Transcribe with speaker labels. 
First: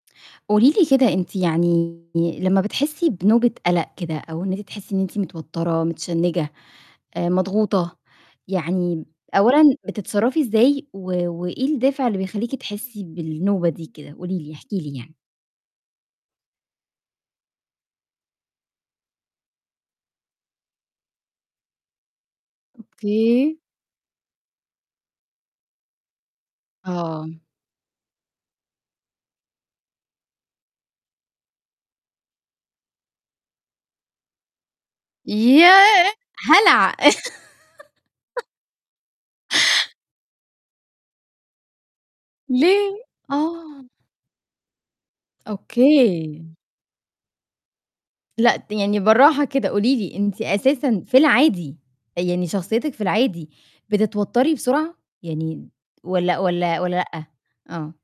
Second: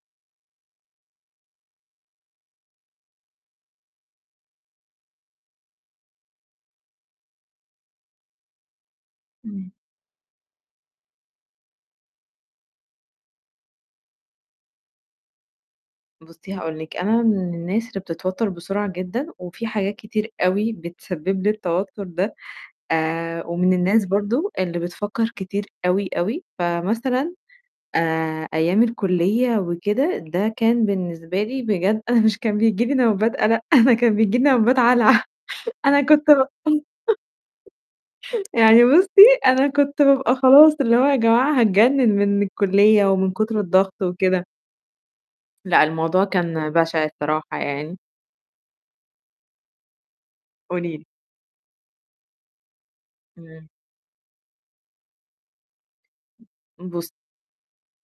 Speaker 1: قولي لي كده، أنتِ يعني لمّا بتحسي بنُوبة قَلَق كده، أو إن أنتِ تحسي إن أنتِ متوترة، متشنجة، مضغوطة، يعني
Speaker 2: إمم.
Speaker 1: أولًا بتتصرَّفي إزاي، و وإيه الدافع اللي بيخليكِ تحسي بالنوبة دي كده؟ قولي لي، احكي لي يعني.
Speaker 2: بُصّي، هاقول لِك، أنا من الناس اللي بتتوتر بسرعة جدًا، وفي حاجات كتير أوي بتسبب لي التوتر ده، آآ،
Speaker 1: أوكي.
Speaker 2: ومن الناس برضه اللي بتفكر كتير أوي، أوي،
Speaker 1: آه.
Speaker 2: فمثلًا آآ، أيام الكُلِّية وكده، ده كان بالنسبة لي بجد أنا مش كان بييجي لي نوبات قَلَق، أنا أنا كان بييجي لي نوبات هلع أنا
Speaker 1: ياه!
Speaker 2: كنت
Speaker 1: هلع.
Speaker 2: يعني بُصّي، أنا كنت بابقى خلاص، اللي هو يا جماعة هاتجنن من
Speaker 1: ليه؟
Speaker 2: الكُلِّية، ومن كُتر
Speaker 1: آه.
Speaker 2: الضغط وكده. لأ، الموضوع
Speaker 1: أوكي.
Speaker 2: كان بشع الصراحة يعني.
Speaker 1: لأ، ت يعني براحة كده، قولي لي أنتِ
Speaker 2: قولي
Speaker 1: أساسًا
Speaker 2: لي.
Speaker 1: في العادي، يعني شخصيتِك في العادي
Speaker 2: إمم.
Speaker 1: بتتوتري بسرعة، يعني والّا والّا والّا
Speaker 2: بُصّ
Speaker 1: لأ؟ آه.